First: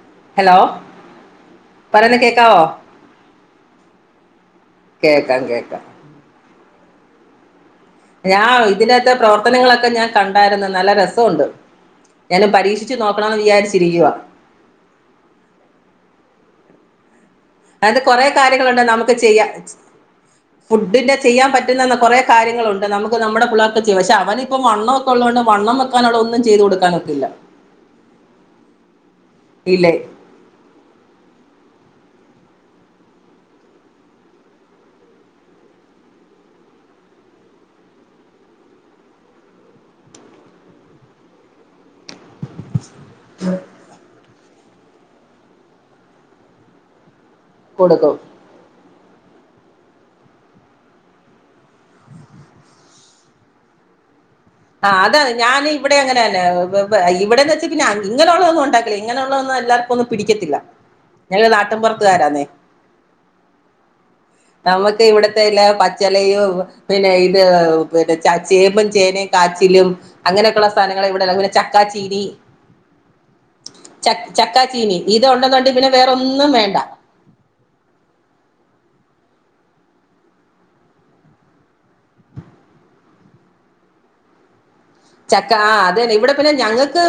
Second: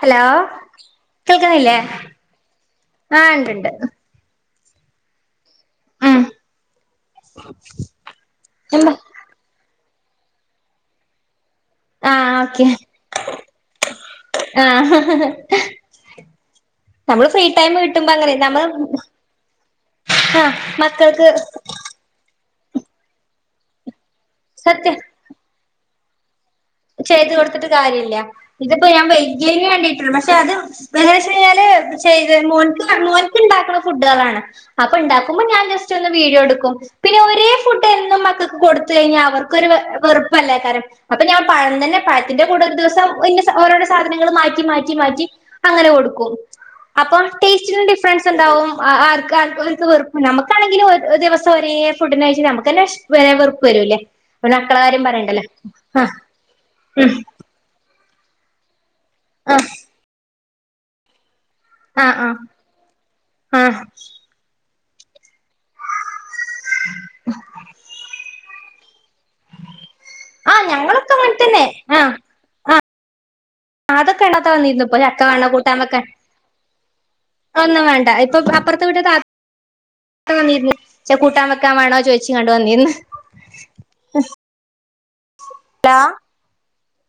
Hello കേൾക്കിണില്ലേ പറയുന്ന കേക്കാവോ ആഹ് ഉണ്ട്ണ്ട് കേക്കാം കേക്കാം ഉം ഞാൻ എന്താ ഇതിനത്തെ പ്രവർത്തനങ്ങളൊക്കെ ഞാൻ കണ്ടായിരുന്നു നല്ല രസുണ്ട് ആ ഞാനത് പരീക്ഷിച്ച് നോക്കണംമെന്ന് വിചാരിച്ചിരിക്കുവ ആഹ ഹഹഹ നമ്മള് ഫ്രീ ടൈം അയ്ൻ്റെ കിട്ടുമ്പോ കുറെ അങ്ങനെ നമ്മള് കാര്യങ്ങളുണ്ട് നമുക്ക് ചെയ്യാൻ ആ ഫുഡിന്റെ മക്കൾക്ക് ചെയ്യാൻ പറ്റുന്ന കൊറെ കാര്യങ്ങളുണ്ട് നമുക്ക് നമ്മുടെ പിള്ളേർക്ക് ചെയ്യാൻ പക്ഷെ അവനിപ്പം വണ്ണ സത്യം ഒക്കെ ഉള്ളോണ്ട് വണ്ണം വെക്കാനുള്ള ഒന്നും ചെയ്ത് കൊടു- ചെയ്തു കൊടുത്തിട്ട് കാര്യല്ല ഇതിപ്പം ഞാൻ വെല്യയ്ന് ഇല്ലേ വേണ്ടിട്ടുള്ള പക്ഷെ അത് എന്ത് വച്ച് കയ്ഞ്ഞാല് ചെയ്ത് മോൻക്ക് മോൻക്ക് ണ്ടാക്ക്ണ ഫുഡ് അതാണ് അപ്പം ഇ ണ്ടാക്കുമ്പം ഞാൻ ജസ്റ്റ് ഒന്ന് വീഡിയോ എ ട്ക്കും പിന്നെ ഒരേ ഫുഡ് എന്നും മക്കക്ക് കൊടുത്ത് കയ്ഞ്ഞാ അവർക്കൊരു വെറുപ്പല്ലെകാരം അപ്പം ഞാൻ പഴം തന്നെ പഴത്തിന്റെ കൂടെ ഒരു ദിവസം ഓരോസാധനങ്ങളൾ മാറ്റി മാറ്റി മാറ്റി മാറ്റി അങ്ങനെ കൊടുക്കും അപ്പ കൊടുക്കും ടേസ്റ്റിനുംഡിഫറൻസ് ഇണ്ടാവും ആഹ് ആർക്കാർക്കാ വെറുപ്പ് നമക്കാണെങ്കിൽ ഒരു ദിവസം ഒരേ ഫുഡിന കഴിച്ച നമുക്ക്ന്നെ വേണെ വെർപ്പ്‌ വരുലെ ആ തെ ഞാനവിടെ ങ്ങനന്നെറിയോ ഉം ഇവിടെന്ന് വെച്ച പിന്നെ ഇങ്ങനെയുള്ളതൊന്നും ഉണ്ടാക്കില്ല ഇങ്ങനെയുള്ളതൊന്നും ആഹ് എല്ലാർക്കുംന്നും പിടിക്കത്തില്ല ഞങ്ങൾ നാ ആഹ് ആഹ് ആഹ് നമുക്ക് ഇവിടത്തെല്ല പച്ചിലയും പിന്നെ ഇത് പിന്നെ ച ചേമ്പും ചേനയും കാച്ചിലും ആഹ് അങ്ങനെയൊക്കെയള്ള സാധനങ്ങളൾ ഞങ്ങളൊക്കെ എവിടെ അങ്ങനെ പിന്നെ തന്നെ ചക്ക ആഹ് ച്ചീനി ആഹ് ച അതൊക്കെ ഇണ്ടാത്ത വന്നിരുന്നു ചക്കാച്ചീനി ഇപ്പൊ ചക്ക ഇത് വേണോ ഉണ്ടെന്നുണ്ട കൂട്ടാൻ പിന്നെ വെക്കാൻ വേറൊന്നും വേണ്ട ഒന്നും വേണ്ട ഇപ്പൊ അപ്പുറത്ത് വിട്ട് താത്ത വന്നിരുന്നുന്ന് ചക്ക കൂട്ടാ വെക്കാൻ വേണോച്ചച്ച് കണ്ടു വന്നിന്ന് ചക്ക ആഹ് ഹലോ അതന്നെ ഇവിടെ പിന്നെ ഞങ്ങൾക്ക്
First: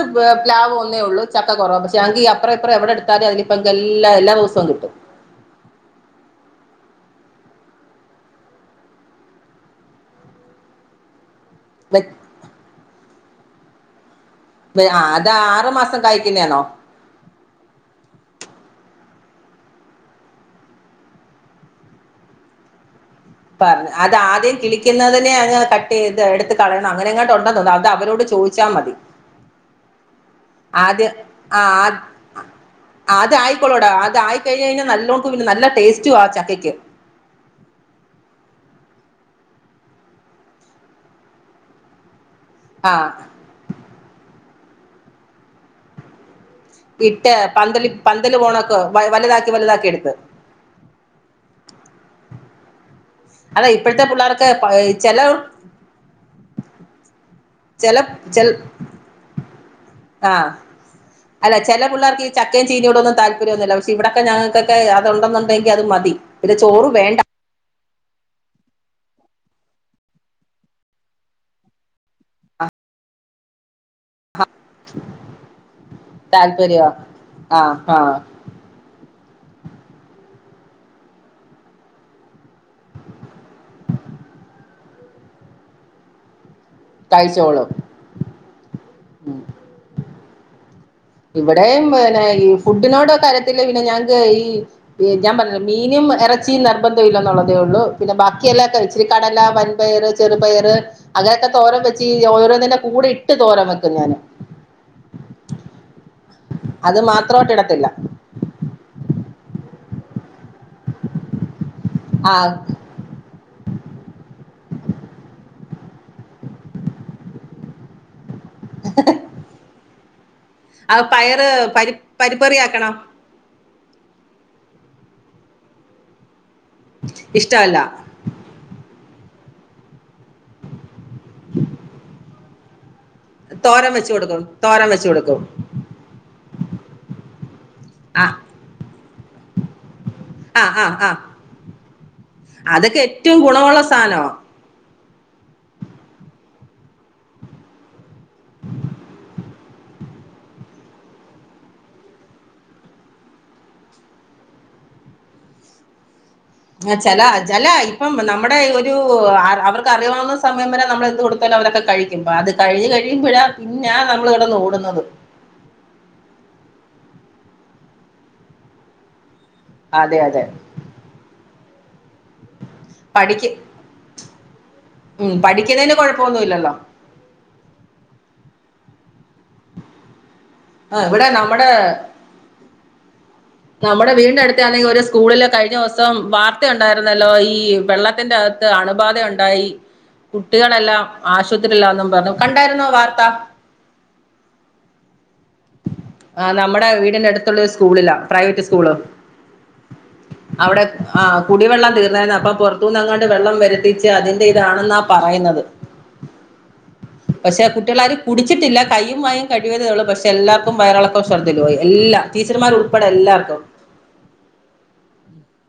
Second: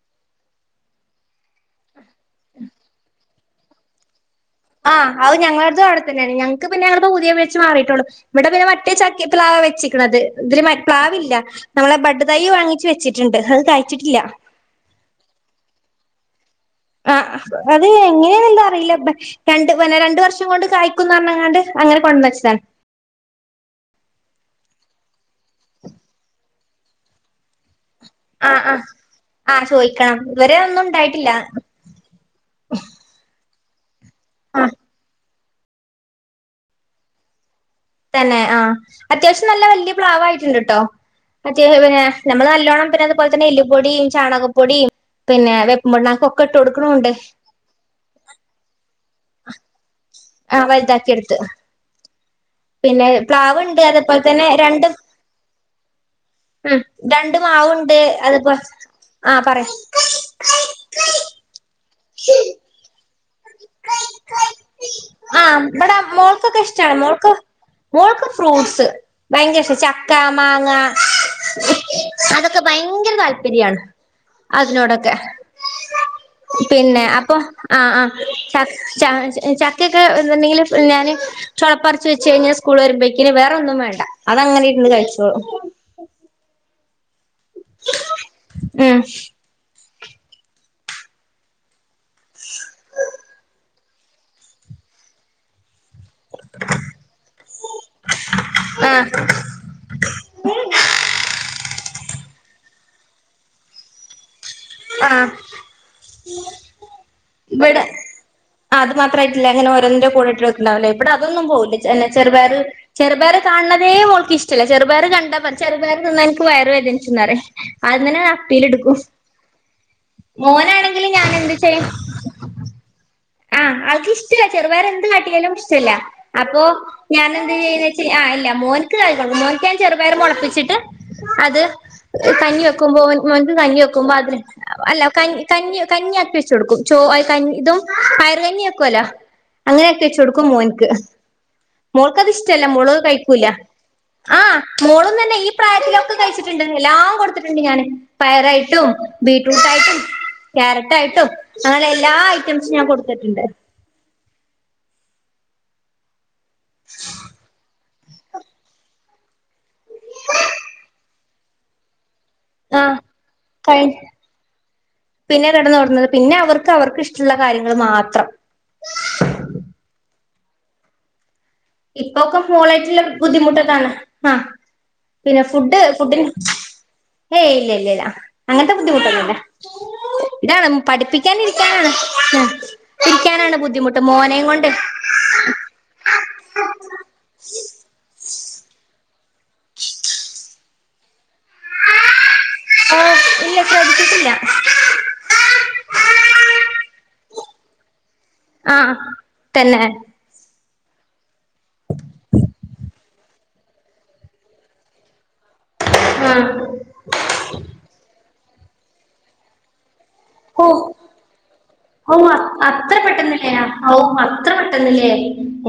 പ്ലാവ് ഒന്നേ ഉള്ളൂ ചക്ക കുറവ് പക്ഷേ ഞങ്ങക്ക് അപ്ര ഇപ്പ്ര എവിടെ എടുത്താലേ അതില് ക്കെല്ലാം എല്ലാ ദിവസവും കിട്ടും. ആഹ് ഞങ്ങളുടെ അവിടെത്തന്നാണ് ഞങ്ങൾക്ക് പിന്നെ അവിടെ പുതിയ വെച്ച് മാറിയിട്ടേള്ളു ഇവിടെ പിന്നെ മറ്റേ ചക്കി പ്ലാവ് വെച്ചക്കണത് ഇതില് പ്ലാവില്ല നമ്മളെ ബഡ് തൈ വാങ്ങിച്ച് വച്ചിട്ടുണ്ട് അത് കായ്ച്ചിട്ടില്ല അത് ആറു മാസം കായ്ക്കുന്നതാ ണോ ആഹ് അത് എങ്ങനെയ എന്താ അറിയില്ല പ്പ രണ്ട് പിന്നെ രണ്ടു വർഷം കൊണ്ട് കായ്ക്കുന്ന് പറഞ്ഞങ്ങാണ്ട് അങ്ങന കൊണ്ടന്ന വച്ചതാണ്. പറഞ്ഞ അത് ആദ്യം കിളിക്കുന്നതിനെ അങ്ങ് കട്ട് ചെയ്ത് എടുത്തത്ത് കളയണം അങ്ങനെ അങ്ങോട്ട് ഉണ്ടെന്നോ അത് അവരോട് ആഹ് ചോദിച്ചാ ആഹ് മതി ആഹ് ചോയിക്കണം ഇത് വരെ ഒന്നും ണ്ടായിട്ടില്ല. ആഹ് അത് ആയിക്കോളോടാ അത് ആഹ് ആയിക്കഴിഞ്ഞയ്ഞ നല്ലോണ്ട് പിന്നെ നല്ല ടേസ്റ്റും ആഹ് ചക്കക്ക്. തന്നെ ആഹ് അത്യാവശ്യം നല്ല വല്യ പ്ലാവായിട്ടുണ്ട്ട്ടോ മറ്റേ പിന്നെ നമ്മള് നല്ലോണ്ണം പിന്നെ ആഹ് അതുപോലെ തെ എല്ലുപൊടിം ചാണകപ്പൊടിം പിന്നെ വെപ്പ് പുണ്ണാക്ക് ഒക്കെ ഇട്ട് കൊടുക്ക്ണോണ്ട് ഇട്ട പന്തല് പന്തല് പോണക്കെ വലുതാക്കി വലുതാക്കി എടുത്ത്. ആഹ് വെൽത്താക്കിയെട്ത്ത്. പിന്നെ പ്ലാവ് അതാ ണ്ട് ഇപ്പോഴത്തെ അതേപോലെ തന്നെ പിള്ളേർക്ക് രണ്ടും. ചെല ഉം രണ്ട് ചെല മാവുണ്ട് ചെൽ അത്പ്പോ ആഹ് പറെ ആഹ് അല്ല ചെല പിള്ളേർക്ക് ചക്ക ചീനോടൊന്നും താല്പര്യല്ല പക്ഷെ ഇവിടൊക്കെ ഞങ്ങൾക്കൊക്കെ ആഹ് അത്ണ്ടെന്നുണ്ടെങ്കിൽ അത് ഇവിടെ മതി പിന്നെ മോൾക്കൊക്കെ ചോറു ഇഷ്ടാണ് വേണ്ട. മോൾക്ക് മോൾക്ക് ഫ്രൂട്ട്സ് ഭയങ്കര ഇഷ്ട ചക്ക മാങ്ങ അതൊക്കെ ഭയ്ങ്കര താല്പര്യണ്. അതിനോടൊക്കെ താല്പര്യ പിന്നെ അപ്പൊ ആഹ് ആഹ് ച ച്ച ചക്കൊക്കെ ന്ത്ണ്ടെങ്കില് ഞാന് ചൊളപ്പർച്ച് വെച്ചഴിഞ്ഞാൽ സ്കൂൾ വരുമ്പോഴേക്കിന് വേറെ ഒന്നും വേണ്ട അത അങ്ങനെര്ന്ന് കഴിച്ചോളും. കഴിചോളും. ഉം ഉം [inaudible] ഇവിടെയും പിന്നെ ഈ ഫുഡിനോട കരത്തില്ല പിന്നെ ഞങ്ങക്ക് ഈ ഞാ പറഞ്ഞല്ലോ മീനും ഇറച്ചിയും നിർബന്ധം ഇല്ല എന്നുള്ളതേ ഉള്ളൂ പിന്നെ ബാക്കിയെല്ലാം ക്കെ ആഹ് ഇച്ചിരിക്കടല പരി പയര് ചെറുപയര് അങ്ങനെയൊക്കെ തോരം വെച്ച് ഓരോന്നന്റെ കൂടെ ഇട്ട് തോരം വെക്കും ഞാന്. ആഹ് അത് മാത്രമായിട്ട് ബടെ. ഇടത്തില്ല ആഹ് അത് മാത്രയിട്ടല്ല അങ്ങനെ ഓരോന്നിന്റെ കൂടെട്ട് വക്ക്ണ്ടാവല്ലേ ഇവടെ അതൊന്നും പോകില്ല ചെ അല്ല ആഹ് ചെറുപയറ് ചെറുപയർ കാണ് ണതേ മോൾക് ഇഷ്ടല്ല ചെറുപയർ കണ്ടാ ചെറുയറ് തിന്നാ എനിക്ക് വയറ് വേദനിക്കുന്നറിം. ആദ്യം തെന്നണ്ട് അപ്പീല്ട്ക്കും. ആഹ് ഞാൻ പയറ് എന്ത് ചെയ്യും പരി പരിപ്പറിയക്കണം ആഹ് ആൾക്ക് ഇഷ്ടല്ല ചെറുപയ്ർ എന്ത് കാട്ടിയാലും ഇഷ്ടല്ല അപ്പൊ. ഞാൻ എന്ത് ഇഷ്ടമല്ല ചെയ്യോന്ന് വെച്ച ആഹ് ഇല്ല മോന്ക്ക് കയിക്കണം മോൻ ഞാന് ചെറുപയ്റ് മോള്പ്പിച്ചിട്ട് അത് കഞ്ഞി വെക്കുമ്പോലെ മോന്ക്ക് കഞ്ഞി തോരൻ വെച്ച് വെക്കുമ്പോ അത് കൊടുക്കും തോരൻ അല്ല വെച്ച് ക കഞ് കൊടുക്കും കഞ് കഞ്ഞി ആക്കി വെച്ച് കൊടുക്കും ച്ചോ അല്ല കഞ് ഇതും ആഹ് പയറ് കഞ്ഞി വെക്കോലോ അങ്ങനാക്കി വെച്ച് കൊടുക്കും ആഹ് മോന്ക്ക് ആഹ് ആഹ് മോള്ക്ക് അത് ഇഷ്ടല്ല മോളത് അതൊക്കെ ഏറ്റവും കഴിക്കൂല ഗുണമുള്ള സാധനമാ ആഹ് മോളും തന്നെ ഈ പ്രായത്തിലൊക്കെ കഴിച്ചിട്ടുണ്ട് എല്ലാം കൊടുത്തിട്ടുണ്ട് ഞാന് പയറായിട്ടും ബീ ബീട്ട്റൂട്ടായിട്ടും ക്യാരറ്റായിട്ടും അങ്ങനെ എല്ലാ ഐറ്റംസും ഞാൻ കൊടുത്തിട്ടുണ്ട് ആഹ് ചെല ജല ആയി ഇപ്പം നമ്മുടെ ഒരു അവർക്ക് അറിയാവുന്ന സമയം വരെ നമ്മൾ എന്ത് കൊടുത്താലും അവരൊക്കെ കഴിക്കുമ്പോ അത് കഴിഞ്ഞ് ആഹ് കഴിയുമ്പോഴാ കഴി പിന്നാ നമ്മൾ കെടന്ന് ഓടുന്നത് പിന്നെ കിടന്നു ഓടുന്നത് പിന്നെ അവർക്ക് അവർക്ക് ഇഷ്ടള്ള കാര്യങ്ങൾ മാത്രം അതെ അതെ ഇപ്പൊക്കെ മോളായ്റ്റുള്ള പഠിക്ക ബുദ്ധിമുട്ടൊക്കാണ് ആഹ് ഉം, പിന്നെ ഫുഡ് പഠിക്കുന്നതിന് ഫുഡിന് കുഴപ്പമൊന്നുമില്ലല്ലോ ഹേയ് ഇല്ല ഇല്ല ഇല്ല അങ്ങനത്തെ ബുദ്ധിമുട്ടൊന്നുല്ല ഇതാണ് ആ, ഇവിടെ പഠിപ്പിക്കാന് നമ്മുടെ ഇരിക്കാനാണ് ഇരിക്കാനാണ് ബു നമ്മുടെ വീന്റെ അടുത്ത ആണെങ്കിൽ ഒരു സ്കൂളില് കഴിഞ്ഞ ദിവസം വാർത്തയ ഉണ്ടായിരുന്നല്ലോ ഈ വെള്ളത്തിന്റെ അണുബാധ ഉണ്ടായി കുട്ടികളെല്ലാം ആശുത്രില്ലാണെന്നും പറഞ്ഞു കണ്ടായിരുന്നോ ആഹ് വാർത്ത ഇല്ല ശ്രദിച്ചിട്ടില്ല ആഹ് നമ്മുടെ വീടിന്റെ അടുത്തുള്ളരു സ്കൂളില്ല പ്രൈവറ്റ് സ്കൂള് ആഹ് തന്നെ അവിടെ ആ കുടിവെള്ളം തീർന്നായിരുന്നു അപ്പൊ പുറത്തുനിന്ന് അങ്ങോട്ട് വെള്ളം വരുത്തിച്ച് അതിന്റെ ഇതാണെന്ന പറയുന്നത് ആഹ് പക്ഷെ കുട്ടികളാാര് കുടിച്ചിട്ടില്ല കയ്യും വായയും കഴിയതേള്ളൂ പക്ഷെ പക്ഷെ ഓ എല്ലർക്കും വയറിളക്കും ഷർദ്ധയിൽ പോയി എല്ലാ ടീച്ചർമാർ ഉൾപ്പെടെ എല്ലാർക്കും ഓഹ് അത്ര പെട്ടെന്നില്ലേ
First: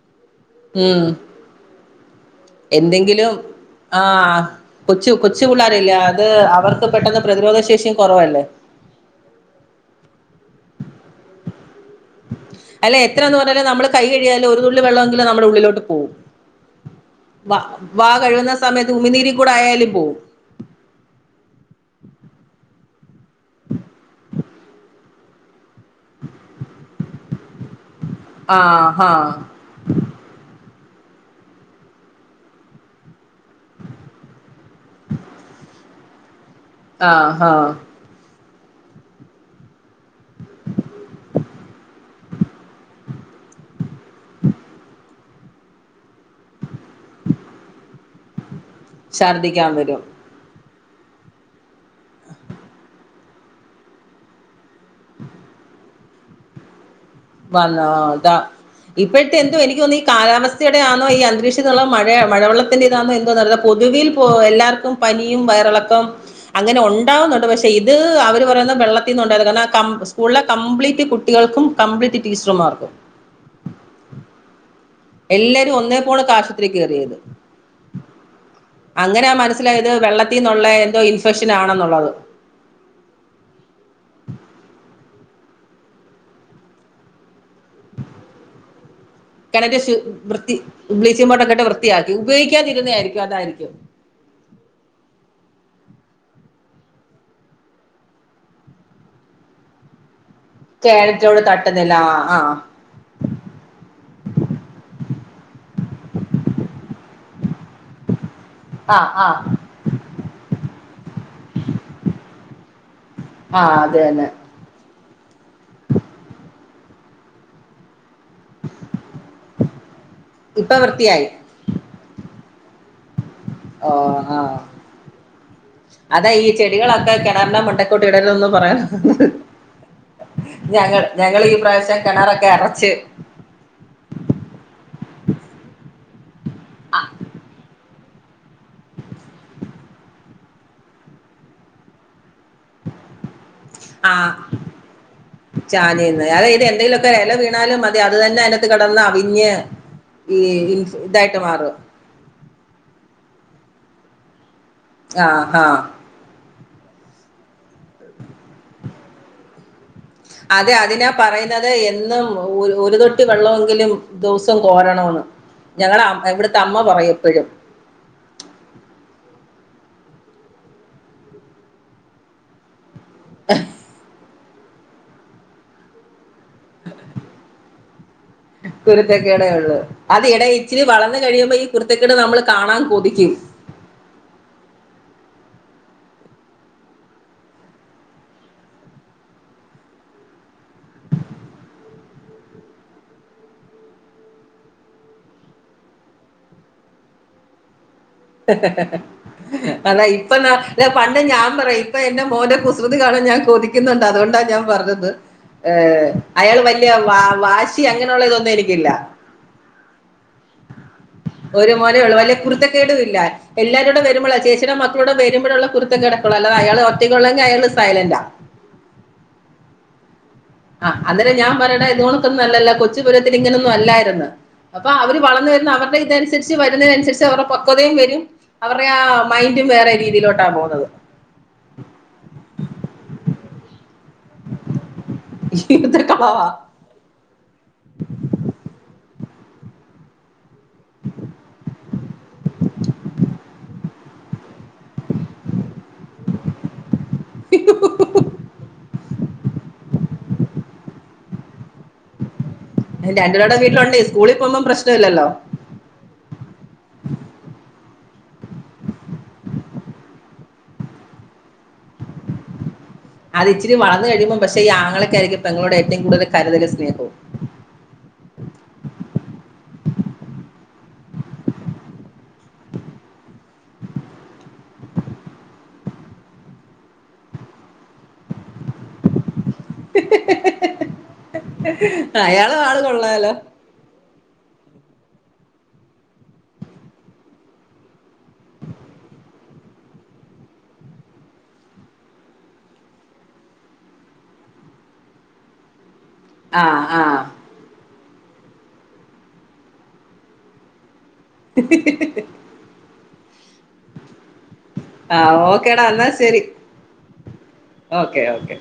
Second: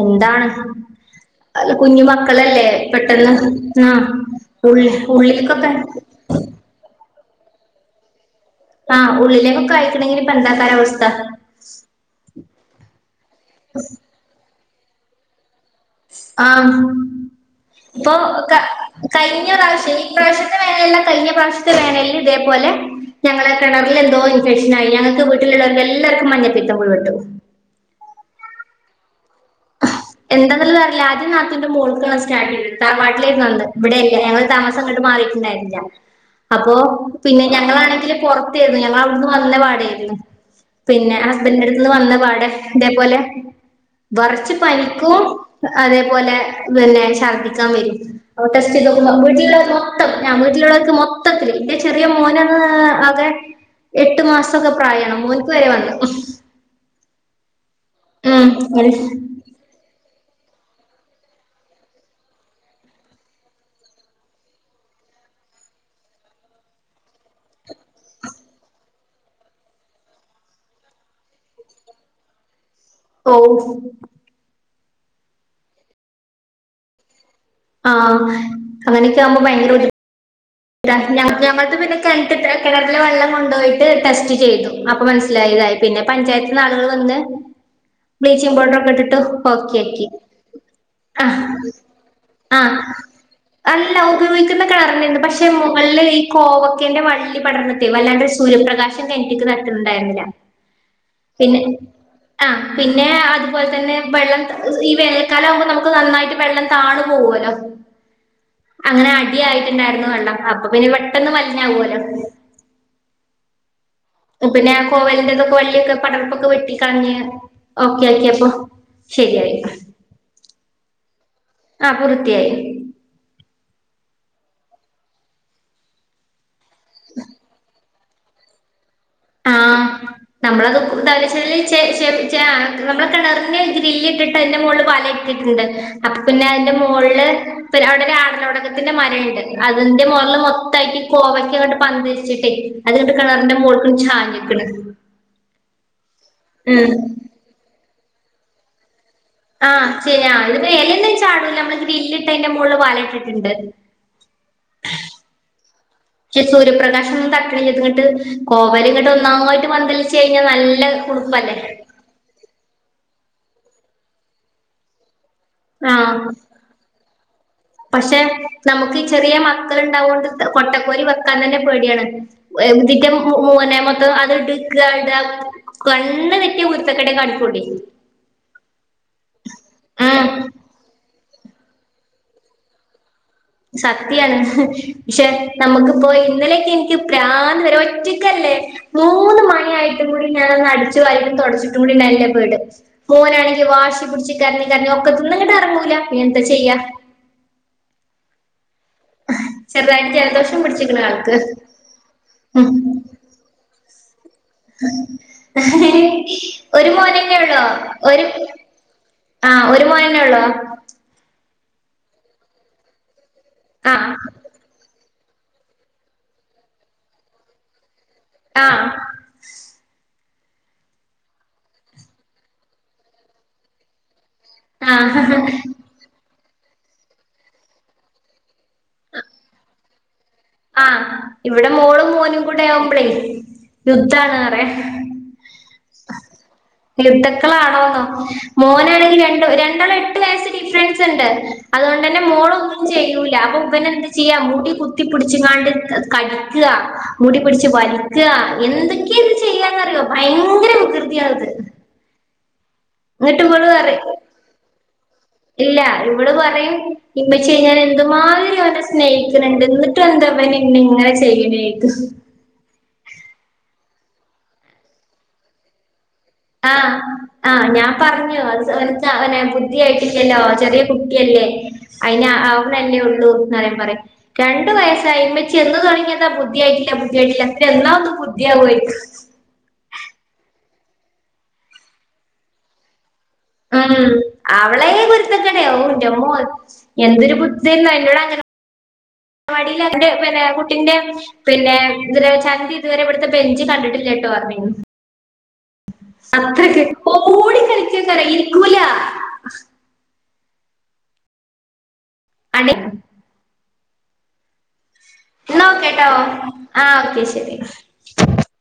എന്താണ് ഉം അല്ല കുഞ്ഞു മക്കളല്ലേ എന്തെങ്കിലും പെട്ടെന്ന് ആഹ് ഉള്ളി കൊച്ചു കൊച്ചു ഉള്ളിലേക്കൊക്കെ പിള്ളോരല്ല അത് അവർക്ക് പെട്ടെന്ന് പ്രതിരോധ ശേഷിയും കുറവല്ലേ ആഹ് ഉള്ളിലേക്കൊക്കെ കഴക്കണമെങ്കി ഇപ്പ എന്താക്കരവസ്ഥ അല്ല എത്രയെന്ന് പറഞ്ഞാല നമ്മൾ കൈ കഴുകിയാലുംഒരു തുള്ളി വെള്ളമെങ്ക നമ്മുടെ ഉള്ളിലോട്ട് പോവും ആഹ് വാ ഇപ്പൊ കഴുകുന്ന ക സമയത്ത് ഉമിനീരിൽ കഴിഞ്ഞ കൂടെ ആയാലും പ്രാവശ്യം ഈ പോവും പ്രാവശ്യം വേനല്ല കല്ഞ്ഞ പ്രാവശ്യ വേനല്ലും ഇതേപോലെ ഞങ്ങളെ കിണറൽ എന്തോ ഇൻഫെക്ഷൻ ആയി ഞങ്ങക്ക് വീട്ടിലുള്ളവർക്ക് എല്ലർക്കും മഞ്ഞപ്പിത്തം കുഴെട്ടു ആഹ് ആഹ് എന്താെന്നുള്ളല്ല ആദ്യം നാത്തിൻന്റെ മോക്ക സ്റ്റാട്ട് ചെയ്ത് തറവാട്ടിലരുന്നുണ്ട് ഇവിടെയല്ല ഞങ്ങൾ താമ അട്ട് മാറിയിട്ടണ്ടായില്ല അപ്പോൊ ആ പിന്നെ ഹാ ഞങ്ങളാണെങ്കില് പുൊറത്തരുന്നു ഞങ്ങ അവിടുന്ന് വന്ന പാട ആയിരുന്നു പിന്നെ ഹസ്ബൻഡന്റെ അടുത്ത്ന്ന് വന്ന പാടെ ഇതേപോലെ വറച്ച അതേപോലെ പിന്നെ ശർദ്ദിക്കാൻ വരും ടെസ്റ്റയ്തോക്കുമ്പോ വീട്ടിൽ ഛർദിക്കാൻ ള്ളോർക്ക് വരും മൊത്തം ഞാൻ വീട്ടിലുള്ളടെക്ക് മൊത്തത്തില് എന്റെ ചെറിയ മോന ആകെ എട്ട് മാസമൊക്കെ പ്രായമാണ് മോനക്ക് വരെ വന്നു വന്നട്ടാ ഉം ഇപ്പൊ എന്തോ എനിക്ക് തോന്നുന്നു ഈ കാലാവസ്ഥയുടെയാണോ ഈ അന്തരീക്ഷത്തിള്ള മഴ മഴവള്ളത്തിന്റതാണോ എന്തോ പറല്ലത് പൊതുവിൽപ്പോ എല്ലാവർക്കും പനിയും വയറിളക്കം അങ്ങനെ ഉണ്ടാാവുന്നുണ്ട് പക്ഷെ ഇത് അവർ പറയുന്ന വെള്ളത്തിൽ നിന്നും ഉണ്ടായിരുന്നു കാരണം സ്കൂളിലെ കംപ്ലീറ്റ് കുട്ടികൾക്കും കംപ്ലീറ്റ് ടീച്ചർ മാർക്കും ഓഹ് എല്ലാരും ഒന്നേ പോണൊക്കെ ആശുത്രിക്ക് കയറിയത് ആഹ് അങ്ങനെയൊക്കെ ആവുമ്പോൾ ഭയങ്കര ബുദ്ധിമുട്ടാ വെള്ളത്തിന്നുള്ള ഞമ്മൽത് പിന്നെ കെ കിണറൽ വെള്ളം കൊണ്ടുപോയിട്ട് ടെസ്റ്റ് ചെയ്തു അപ്പൊ മനസ്സിലായതായി പിന്നെ പഞ്ചായത്ത് നിന്ന് ആളുകൾ വന്ന് ബ്ലീചിങ് പൗഡറോക്കെ ഇട്ട്ട്ട് കിണറ്റ വൃത്തി ബ്ലീച്ചിംഗ പൗഡർ ഒക്കെട്ട് വൃത്തിയാക്കി ഉപയോഗിക്കാതിരുന്നതായിരിക്കും അതായിരിക്കും ഉപയോഗിക്കണ കേണറന്നേ പക്ഷെ പക്ഷെ മുകളില് ഈ കോവക്കേന്റെ വള്ളി പടർന്നത്തി വല്ലാണ്ട് ഒരു സൂര്യപ്രകാശം കറ്റക്ക് നട്ടുണ്ടായിുന്നില്ല കേരളത്തിലോട് തട്ടുന്നില്ല ആഹ് പിന്നെ അതുപോലെ തന്നെ വെള്ളം ഈ വേനക്കാലം ആവുമ്പോ നമുക്ക് നന്നായിട്ട് വെള്ളം താണു പോകല്ലോ അങ്ങനെ ആഹ് ആഹ് അടിയായിട്ടുണ്ടായിരുന്നു വെള്ളം അപ്പൊ പിന്നെ പെട്ടെന്ന് മലിഞ്ഞാവല്ലോ ആഹ് അത് തന്നെ പിന്നെ കോവൽന്റെതൊക്കെ വള്ളിയൊക്കെ പടർപ്പൊക്കെ വെട്ടി കളഞ്ഞ് ഓക്കെ ആക്കിയപ്പൊ ശെരിയായി. ഇപ്പ വൃത്തിയായി. ആഹ് പൂർത്തിയായി. ഓഹ് ആഹ് അതാ ഈ ചെടികളൊക്കെ കെണറിണ്ടെ മണ്ട ത്തോട്ടിടരുതെന്നും പറയാ ആഹ് നമ്മളത് ഈ തലശെരി പ്രാവശ്യം [unintelligible] കിണറൊക്കെ ആഹ് അടച്ച് നമ്മളെ കെണറിന്റെ ഗ്രില്ലിട്ടിട്ട് അയിന്റെ മോള്ല് വലയിട്ടിട്ട്ണ്ട് അപ്പ പിന്നെ അയിന്റെ മോൾല് അവടെ ആടലോട ത്തിന്റെ മരണ്ട് അതിന്റെ മൊകളില് മൊത്തായിട്ട് കോവക്ക ഈ പന്തൽച്ചിട്ടെ അത്ങ്ങട്ട് കെണറിന്റെ മോൾ ക്ക് ച്ചാന്ക്ക്ണ്. ചാഞ്ഞ്ന്നോ അതാ ഇത് എന്തെങ്കിലൊക്കെ എല വീണാലും മതി അത് തന്നെ അതി ന്റെ അകത്ത് കടന്ന് അവിഞ്ഞ് ആഹ് ഈ ഇതായിട്ട് മാറും ഗ്രില്ലിട്ടതിന്റെ മോളില് വല ഇട്ടിട്ട്ണ്ട്. ആഹ് ആഹ് ഈ സൂര്യപ്രകാശം ഇങ്ങനെ തട്ടിനിന്നിട്ട് കോവല് ഇങ്ങട്ട് ഒന്നായിട്ട് പന്തൽ ൽച്ചഴിഞ്ഞാൽ അതെ നല്ല അതിനാ കുടുംമ്പല്ലേ പറയുന്നത് എന്നും ഒ ഒരു തൊട്ടി വെള്ളമെങ്കിലും ദിവസം കോരണംന്ന് ഞങ്ങളെ അ ആഹ് ഇവട് ത്തെ അമ്മ പറയും എപ്പഴും. പക്ഷെ നമ്മക്ക് ചെറിയ മക്കള്ണ്ടാവോണ്ട് കൊട്ടക്കോരി വെക്കാൻ തന്നെ പേടിയാണ് ഇതിറ്റ മൂ മൊത്തം അത് ഇട്ട് നിക്കാടാ കണ്ണ് തെറ്റിയ കുരുത്തകേടെ കണിക്കൊള്ളെ കുരുത്തക്കേടെയൊള്ളൂ അത് ഉം എടാ ഇച്ചിരി വളർന്നു കഴിയുമ്പോ ഈ കുരുത്തക്കേട് നമ്മള് കാണാൻ കൊതിക്കും സത്യാണ്. പക്ഷെ നമുക്കിപ്പോ ഇന്നലെയൊക്കെ എനിക്ക് പ്രാന്ത് വരാ ഒറ്റക്കല്ലേ മൂന്ന് മണിയായിട്ടും കൂടി ഞാനൊന്ന് അടിച്ചു വാരി തൊടച്ചിട്ടും കൂടി ഇല്ല വീട് മോനാണെങ്കി വാശി പുടിച്ച് കരഞ്ഞ് കരഞ്ഞ് ഒക്കത്തിന്നിങ്ങട്ട് എറങ്ങൂല പിന്നെ എന്താ ചെയ്യാ അതാ ചെറുതായിട്ട് ഇപ്പതാ ജലദോഷം പിടിച്ചിക്ക്ണ് പണ്ട് ആൾക്ക് ഞാൻ പറയും ഇപ്പ എന്റെ മോന്റെ ക്രുസ് ഉം തി കാണൻ ഞാൻ കൊതിക്കുന്നുണ്ട് അതൊ ണ്ടാ ഞാൻ പറഞ്ഞത് ഏഹ് അയാള് ഒരു വലിയ വ മോനന്നെ ഉള്ളോ വാശി അങ്ങനെയുള്ള ഒരു ഇതൊന്നും എക്കില്ല ആഹ് ഒര് മോനന്നെ ഒള്ളോ ഒര് മോനേ ഒള്ളു വല്യ കുരുത്ത കേടും ഇല്ല എല്ലാരൂടെ ആഹ് വരുമ്പളാ ചേച്ചിയുടെ മക്ക ളിവടെ വരുമ്പോഴുള്ള കുരുത്ത കേടൊക്കൊള്ളൂ അല്ല അയാള് ഒറ്റക്കൊള്ളങ്കി അയാള് സൈലന്റാ ആഹ് ആ അന്നേരം ഞാൻ പറയ്ണാ ഇത് പോണോത്തല്ലല്ലോ കൊച്ചുപുരത്തിന് ഇങ്ങനൊന്നും അല്ലായിര്ന്ന് അപ്പ അവര് ആഹ് വളർന്നു വരുന്ന അവ ഇതനുസരിച്ച് വരുന്നേനനുസരിച്ച് അവരുടെ പക്വതയും വരും അവരുടെ ആ മൈന്റും വേറെ രീതിയിലോ ആഹ് ഇവടെ മോളും മോനും കൂടെ ആവുമ്പളേ യുദ്ധണറിയാ ഇതൊക്കെ യുദ്ധക്കളാണോന്നോ മോനാണെങ്കി രണ്ട് രണ്ടാള് രണ്ട് വയസ്സ് ഡിഫ്‌റൻസ്ണ്ട് അതുകൊണ്ട് തന്നെ മോളൊന്നും ചെയൂല അപ്പം ഇവനെന്താ ചെയ്യാ മുടി കുത്തി പിടിച്ച്കാണ്ട് കടിക്ക മുടി പിടിച്ച് വലി ക്ക്യാ എന്തൊക്കെയാന്ന് ചെയ്യാന്നറിയോ ഭയങ്കര വികൃതിയാത്. രണ്ട് പേരൂടെ വീട്ടിലോട്ടെ പറയും സ്കൂളിൽ പോകുമ്പം പ്രശ്നല്ലല്ലോ ഇല്ല ഇവള് പറിം ഇമ്മച്യേ ഞാന് എന്തുമാതിരി ഓനെ സ്നേഹിക്ക്ണ് ണ്ട് ഇങ്ങ ങ്ങട്ടും എന്താ ഇവ നിന്നെ ഇങ്ങനെ ചെയ്യ്ണേ ചോയിക്കും. അത് ഇച്ചിരി വളർന്ന് കഴിയുമ്പം പക്ഷേ ഈ ആങ്ങളക്കയിരിക്കും പെങ്ങളോട് ഏറ്റവും കൂടുതൽ. കരുതലും ആഹ് സ്നേഹവും ആഹ് ഞാൻ പറഞ്ഞു [unintelligible] ബുദ്ധി ആയിട്ടില്ലല്ലോ. ചെറിയ കുട്ടിയല്ലേ അയിന് ആവണ് അല്ലെ ഉള്ളൂന്നറിമ്പം പറയും. രണ്ടു വയസ്സായി മ്മച്ചി എന്ന് തുടങ്ങി യതാ ബുദ്ധി ആയിട്ടില്ല ബുദ്ധി ആയിട്ടില്ല എന്നാ ഒന്ന് ബുദ്ധി ആവാന്ന് ചോയിക്കും. അയാള് ആള് കൊള്ളാലോ. ഉം അവളെ കുരുത്തക്കെട് ഔന്റെമ്മോ എന്തൊരു ബുദ്ധ്യേന്നോ അയ്നോട് അങ്ങനെ. തറവാടീലുണ്ട് പിന്നെ കുട്ടിന്റെ. പിന്നെത് വരെ ചന്തി ഇതുവരെ ഇവിടുത്തെ ബെഞ്ച് കണ്ടിട്ടില്ല ട്ടോ പറഞ്ഞിര്ന്നു. ആ സത്യായിട്ട് ആ ഓടി കളിക്കയ്ക്കാരം ഇരിക്കൂല. [unintelligible] ആഹ് ഓക്കേടാ എന്നാ ശരി ആ ഓക്കെ ശരി ഓക്കെ ഓക്കെ.